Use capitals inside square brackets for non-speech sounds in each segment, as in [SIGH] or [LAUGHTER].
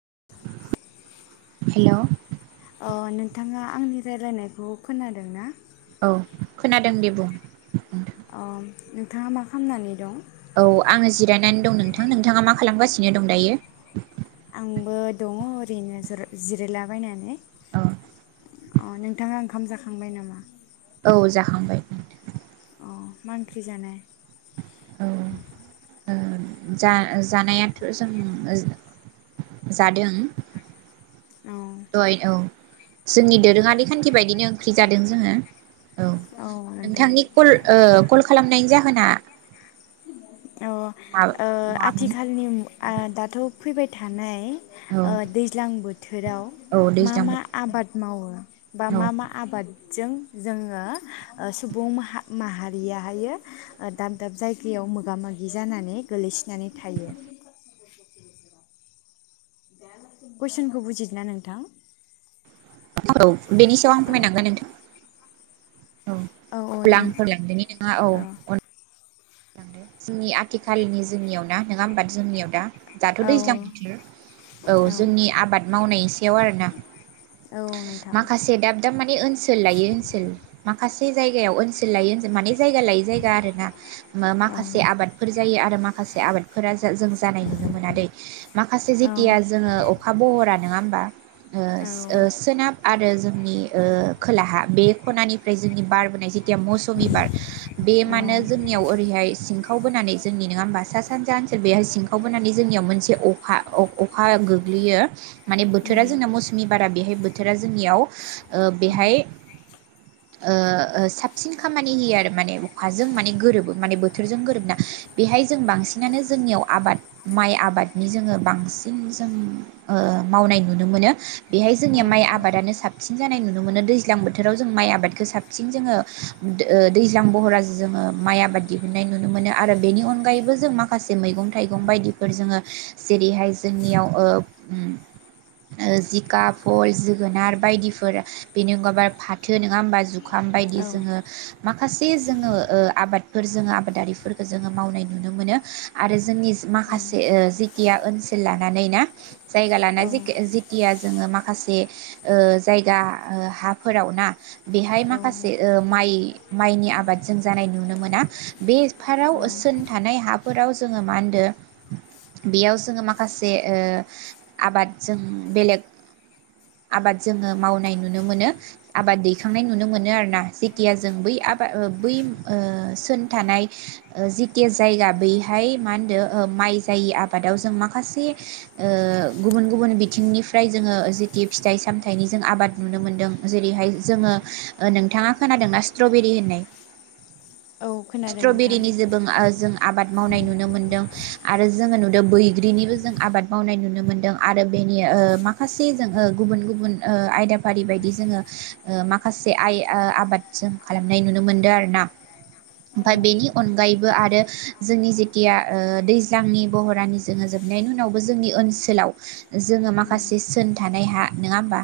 [UNINTELLIGIBLE] हेल' अ नोंथाङा आंनि रायलायनायखौ खोनादों ना औ खोनादों दे बुं अ नोंथाङा मा खालामनानै दं औ आङो जिरायनानै दं नोंथां नोंथाङा मा खालामगासिनो दं दायो आंबो दङ ओरैनो जिरायलाबायनानै औ अ नोंथाङा ओंखाम जाखांबाय नामा औ जाखांबाय अ मा ओंख्रि जानाय औ जा जानायाथ' जों जादों औ दहाय औ जोंनि दोरोङारि खान्थि बायदिनो ओंख्रि जादों जोङो औ नोंथां नोंथांनि कल ओ कल खालामनायनि जाहोना औ मा मामोन आथिखालनि दाथ' फैबाय थानाय औ दैज्लां बोथोराव औ मा दैज्लां मा बोथोर आबाद मावो बा औ मा मा आबाद जों जोङो सुबुं माहारियायो दाब दाब जायगायाव मोगा मोगि जानानै गोलैसोनानै थायो कुइसनखौ बुजिदोंना नोंथां औ बेनि सायाव आं अ फोरमायनांगोन नोंथां औ औ अब्ला नों आं फोरमायलांदोनि नोंथां औ जोंनि आथिखालनि जोंनियाव ना नङा होमबा जोंनियाव दा दाथ' औ दैज्लां बोथोर औ जोंनि आबाद मावनायनि सायाव आरोना औ नोंथां माखासे दाब दाब ओनसोल लायै ओनसोल माखासे जायगायाव ओनसोल लायै ओनसोल माने जायगा लायै जायगा आरो ना औ माखासे आबादफोर जायो आरो माखासे आबादफोरा जों जानाय नुनो मोना दै माखासे औ जेथिया अखा बहरा नङा होमबा औ सोनाब आरो जों नि खोलाहा बे खनानिफ्राय जोंनि बारबोनाय जि जेथिया मौसमि बार बे मानो जोंनियाव ओरैहाय सिंखाव बोनानै जोंनि नङा होमबा सा सानजा ओनसोल बेहाय सिंखाव बोनानै जोंनियाव मोनसे अखा अखा गोग्लैयो माने बोथोरा उम जोंना मौसुमि बारा बेहाय बोथोरा जोंनियाव उम बेहाय साबसिन खामानि होयो आरो माने अखाजों माने गोरोबो माने बोथोर बोथोरजों गोरोबना बेहाय जों बांसिनानो जोंनियाव आबाद माइ आबादनि जोङो बांसिन जों मावनाय नुनो मोनो बेहाय औ जोंनिया माइ नोंथां आबादानो साबसिन जानाय नुनो नुनो मोनो दैज्लां बोथोराव जों माइ आबादखौ साबसिन जोङो दैज्लां बहराव जों जोङो माइ आबाद दिहुननाय नुनो मोनो आरो बेनि अनखायैबो जों माखासे मैगं थाइगं बायदिफोर जोङो जेरैहाय जोंनियाव जिंखा बहल जोगोनार बायदिफोर बेनि अनगाबो आरो फाथो नङा होमबा जुखाम बायदि औ जोङो माखासे जोङो ओ आबाद फोर जोङो आबादारिफोरखौ जोङो मावनाय नुनो मोनो आरो जोंनि उम माखासे ओ जेखिया ओनसोल लानानै ना जायगा औ लाना जिखि जिखिया जोङो माखासे ओ जायगा ओ हाफोराव ना बेहाय औ माखासे ओ माइ माइनि आबाद जों जानाय नुनो मोना बेफोराराव औ सोर थानाय हाफोराव जोङो मा होनो बेयाव जोङो माखासे आबाद जों बेलेग आबाद जोङो मावनाय नुनो मोनो आबाद दैखांनाय नुनो मोनो आरोोना जेखिया जों बै आबाद बै थोन थानाय ओ जिथिया जायगा बैहाय मा होनदों ओ माइ जायै आबादाव जों माखासे ओ गुबुन गुबुन बिथिंनिफ्राय जोङो जिथि फिथाइ सामथायाइनि जों आबाद नुनो मोनदों जेरैहाय जोङो ओ नोंथाङा खोनादोंना स्ट्रबेरि होननाय औ खोनादों नोंथां स्ट्रबेरिनि जेबों आ जों आ आबाद मावनाय नुनो मोनदों आरो जोङो नुदों बैग्रिनिबो जों आबाद मावनाय नुनो मोनदों आरो बेनि ओ माखासे जों ओ गुबुन गुबुन ओ आयदाफारि बायदि जोङो ओ माखासे आइ आबाद जों खालामनाय नुनो मोनदों आरोना औ ओमफाय बेनि अनगायैबो आरो जोंनि जेथिया ओ दैज्लांनि बरहरानि जोङो जोबनायनि उनावबो जोंनि ओनसोलाव जोङो उम माखासे सोन थानाय हा नोङा होमबा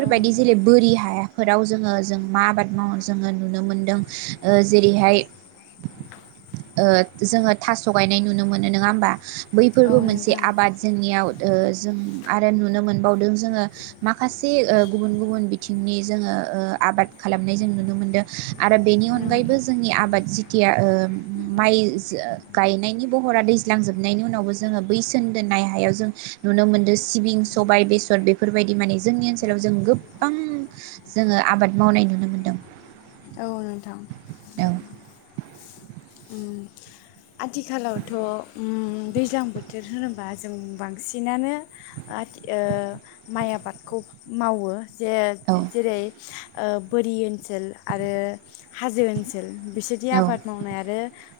औ नोंथां जेरै बोरि हाया फोराव जोङो जों मा आबाद माव जोङो नुनो मोनदों ओ जेरैहाय ओ जोङो थास' गायनाय नुनो मोनो नङा होमबा औ बैफोरबो मोनसे नोंथां औ आबाद जोंनियाव ओ जों आरो नुनो मोनबावदों जोङो माखासे ओ गुबुन गुबुन बिथिंनि जोङो ओ आबाद खालामनाय जों नुनो मोनदों आरो बेनि अनगायैबो नोंथां जोंनि आबाद जिथिया ओ माइ गायनायनि बहरा दैज्लांजोबनायनि उनावबो जोङो बैसोन दोननाय हायाव जों नुनो मोनदों सिबिं सबाय बेसर बेफोरबायदि माने जोंनि ओनसोलाव जों गोबां जोङो आबाद मावनाय नुनो मोनदों औ नोंथां औ उम आथिखालावथ' उम दैज्लां बोथोर होनोबा जों बांसिनानो आथि ओ माइ आबादखौ मावो जे जेरै ओ बोरि ओनसोल आरो हाजो ओनसोल बिसोरदि औ आबाद मावनाय आ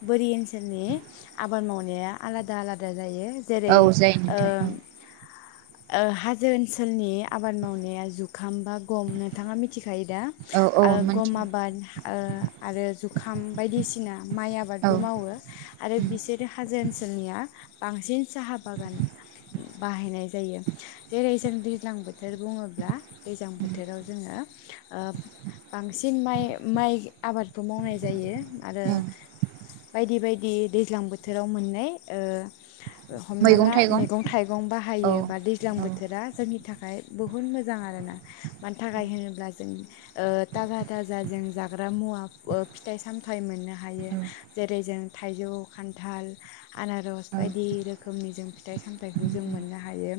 बोरि ओनसोलनि आबाद मावनाया आलादा आलादा जायो औ जेरै जायो ओ नोंथां ओ हाजो ओनसोलनि आबाद मावनाया जुखाम बा गम नोंथाङा मिथिखा खायोदा औ ओ औ गम मोनथिगौ आबाद ओ आरो जुखाम बायदिसिना माइ औ आबादबो मावो आरो उम बिसोरो हाजो ओनसोलनिया बांसिन साहा बागान बाहायनाय जायो जेरै जों दैज्लां बोथोर बुङोब्ला दैज्लां उम बोथोराव जोङो ओ बांसिन माइ माइ आबाद खौ मावनाय जायो आरो औ बायदि बायदि दैज्लां बोथोराव मोननाय ओ हमना मैगं ला थाइगं मेगं थाइगं औ बाहायो बा दैज्लां औ बोथोरा जोंनि था थाखाय बुहुत मोजां आरोना मानि थाखाय होनोब्ला जों थाजा थाजा जों जाग्रा मुवा फिथाइ सामथाय मोननो ह हायो औ जेरै जों थाइजौ खान्थाल आनारस अ बायदि रोखोमनि जों फिथाइ सामथाइखौ उम जों मोननो हायो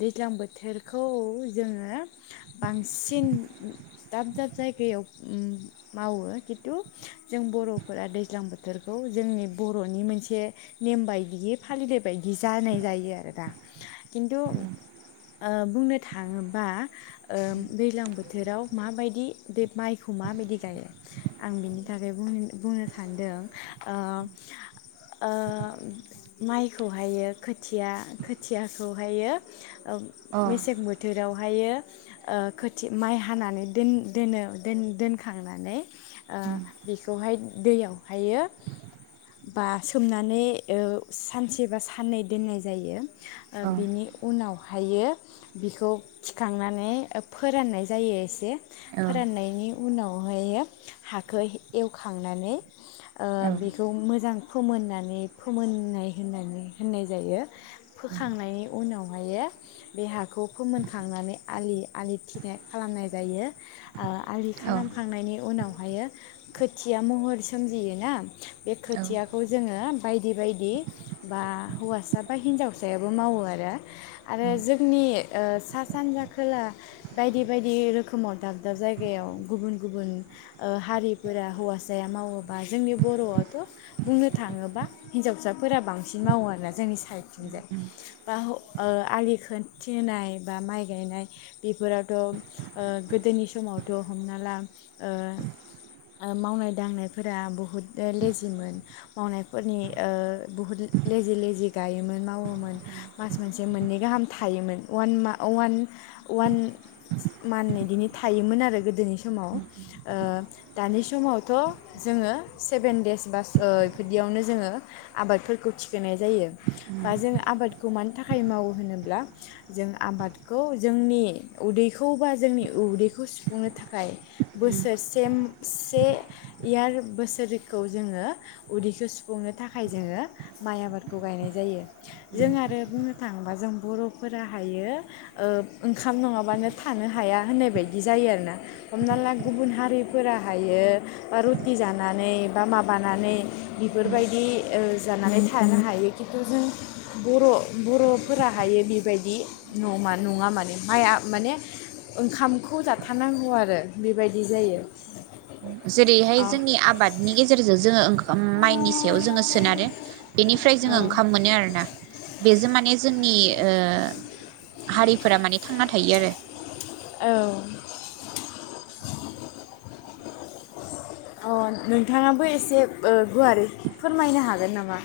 दैज्लां बोथोरखौ जोङो बांसिन दाब दाब जायगायाव मावो खिन्थु जों बर'फोरा दैज्लां बोथोरखौ जोंनि बर'नि मोनसे नेम बायदियै फालिनाय बायदि जानाय जायो आरो दा खिन्थु बुंनो थाङोबा दैज्लां बोथोराव माबायदि बे माइखौ माबायदि गायो आं बिनि थाखाय बुंनो सानदों माइखौहायो खोथिया खोथियाखौहायो औ मेसें बोथोराव हायो खोथिया माइ हानानै दोन दोनो दोनखांनानै आ बेखौहाय दैयावहायो बा सोमनानै सानसे बा साननै दोननाय जायो औ औ बिनि उनाव बेखौहायो बिखौ थिखांनानै फोराननाय जायो एसे उम फोराननायनि उनावहायो हाखौ एवखांनानै बेखौ मोजां फोमोननानै फोमोननाय होननानै होननाय जायो फोखांनायनि उनावहाय बे हाखौ फोमोनखांनानै आलि आलि थिनाय खालामनाय जायो आलि खालामखांनायनि उनाव बेवहायो खोथिया महर सोमजियोना बे खोथियाखौ जोङो बायदि बायदि बा हौवासा बा हिन्जावसायाबो मावो आरो आरो उम जोंनि सा सानजा खोला बायदि बायदि रोखोमाव दाब दाब जायगायाव गुबुन गुबुन हारि हौवासाया मावोबा जोंनि बर'आथ' बुंनो थाङोबा हिनजावसाफोरा बांसिन मावो आरोना जोंनि साइडथिंजाय उम उम बा आलि खोनथिनाय बा माइ गायनाय बेफोरावथ' गोदोनि समावथ' हमना ला मावनाय दांनायफोरा बहुद लेजिमोन मावनायफोरनि बुहुद लेजि लेजि गायोमोन मावोमोन मास मोनसे मोननै गाहाम थायोमोन अवान अवान अवान मान्थ बिदिनो थायोमोन आरो गोदोनि समाव दानि समावथ' जोङो सेभेन देस बास बेफोरदियावनो जोङो आबादफोरखौ थिखोनाय जायो बा जोंङो आबादखौ मानो थाखाय थाखाय मावो होनोब्ला जों आबादखौ जोंनि उदैखौ बा जोंनि उदैखौ सुफुंनो थाखाय बोसोरसेम से इयार बोसोरखौ जोङो उदैखौ सुफुंनो थाखाय जोङो माइ आबादखौ गायनाय जायो जों आरो थांबा जों बर'फोरा हायो ओंखाम नङाबानो थानो हाया होननाय बायदि जायो आरोना हमना ला गुबुन हारिफोरा थायो बा रुटि जानानै बा माबानानै बेफोरबायदि जानानै थानो हायो खिन्थु जों बर' बर'फोराहायो बेबायदि नमा नङा माने माइआ माने ओंखामखौ जाथारनांगौ आरो बेबायदि जायो जेरैहाय औ जोंनि आबादनि गेजेरजों जोङों माइनि सायाव जोङो सोनारो बेनिफ्राय जोङो ओंखाम मोनो आरोना बेजों माने जोंनि हारिफोरा माने थांना थायो आरो औ अ नोंथाङाबो एसे गुवारै फोरमायनो हागोन नामा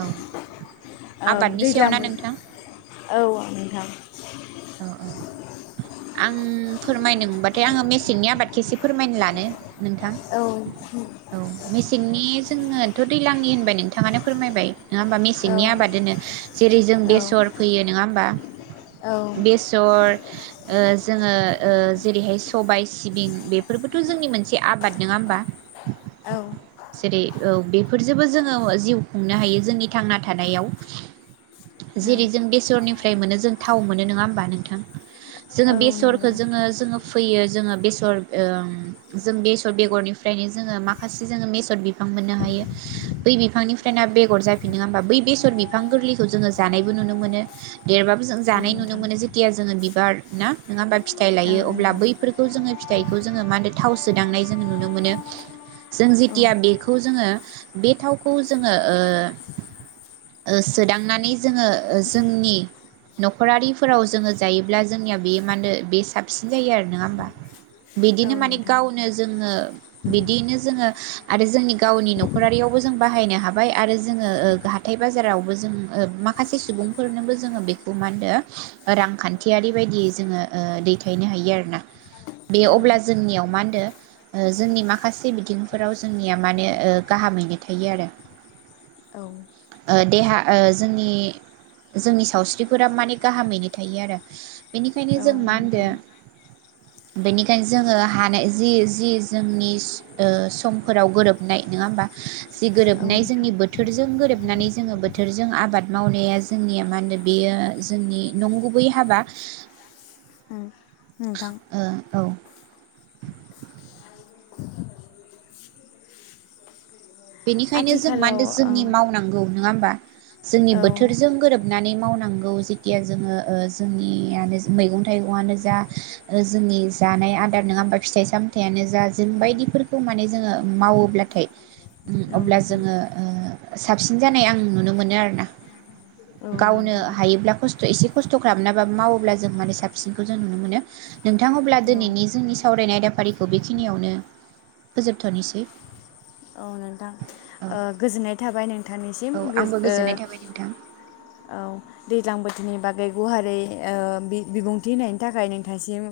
औ आबादनि सायाव दैज्लां ना नोंथां औ ओं नोंथां औ औ आं फोरमायनो मोनबाथाय आङो मेसेंनि आबादखौ एसे फोरमायनो लानो नोंथां औ औ मे सेंनि जोङोथ' दैलांनि होनबाय नोंथाङानो फोरमायबाय नङा होमबा मेसेंनि आबाद औ दोनो जेरै जों औ बेसर फैयो नङा होमबा औ बेसर ओ जोङो ओ जेरैहाय सबाय सिबिं बेफोरबोथ' जोंनि मोनसे आबाद नङा होमबा औ जेरै ओ बे फोरजोंबो जोङो जिउ खुंनो हायो जोंनि थांना थानायाव जेरै जों बेसरनिफ्राय मोनो जों थाव मोनो नङा होमबा नोंथां जोङो औ नंगौ बेसरखौ जोङो नोंथां जोङो फैयो जोङो बे सर ओम जों बेसर बेगरनिफ्रायनो जोङो माखासे जोङो बेसर बिफां मोननो हायो बै बिफांनि फ्रायना बेगर जाफिनो होमबा बै बेसर बिफां गोरलैखौ जोङो जानायबो नुनो मोनो देरबाबो जों औ जानाय नोंथां नु जेथिया जोङो बिबार ना नङा होमबा फिथाइ औ लायो अब्ला नोंथां बैफोरखौ जोङो फिथाइखौ जोङो मा होनो थाव सोदांनाय जोङो नुनो मोनो जों औ जेथिया बेखौ जोङो बे थावखौ जोङो ओ ओ सोदांनानै जोङो जोंनि न'खरारि फोराव जोङो जायोब्ला जोंनिया बे मा होनदो बे साबसिन जायो आरो नङा होमबा औ बिदिनो माने नोंथां गावनो जोङो बिदिनो जोङो आरो जोंनि गावनि न'खरारियावबो जों बाहायनो हाबाय आरो जोङो ओ हाथाय बाजारावबो जों ओ माखासे सुबुंफोरनोबो जोङो बेखौ मा होनदो रांखानथियारि बायदियै जोङो ओ दैथायनो हायो आरोना बे औ अब्ला जोंनियाव मा होनदो जोंनि माखासे बिथिंफोराव जोंनिया माने ओ गाहामैनो थायो आरो औ ओ देहा ओ जोंनि जोंनि सावस्रिफोरा माने गाहामैनो थायो आरो बेनिखायनो जों मा होनदो नोंथां बेनिखायनो जोङो हानाय जि जि जोंनि ओ समफोराव गोरोबनाय नङा होमबा जि औ गोरोबनाय नोंथां जोंनि बोथोरजों गोरोबनानै जोङो बोथोरजों आबाद मावनाया जोंनिया मा होनो बेयो जोंनि नंगुबै हाबा ओ नोंथां ओ औ [UNINTELLIGIBLE] बेनिखायनो जों मा आथिखालाव होनदों ओ जोंनि मावनांगौ नङा होमबा जोंनि औ बोथोरजों गोरोबनानै मावनांगौ औ जेथिया जोङो जोंनियानो मैगं थाइगंनो जा जोंनि जानाय आदार नङा होमबा फिथाइ सामथायानो जा जों बायदिफोरखौ माने जोङो मावोब्लाथाय ओम औ अब्ला नोंथां जोङो ओ साबसिन जानाय आं नुनो मोनो आरोना औ गावनो नोंथां हायोब्ला खस्थ' एसे खस्थ' खालामनानै बा मावोब्ला जों माने साबसिनखौ जों नुनो मोनो नोंथा अब्ला औ दिनैनि जोंनि सावरायनाय आयदाफारिखौ बेखिनियावनो फोजोबथ'निसै औ नोंथां ओ गोजोननाय थाबाय नों नोंथांनिसिम औ ओ आंबो गोजोननाय थाबाय नोंथां औ दैज्लां बोथोरनि बाग बे गुवारै ओ बि बिबुंथि होनायनि थाखाय नोंथांसिम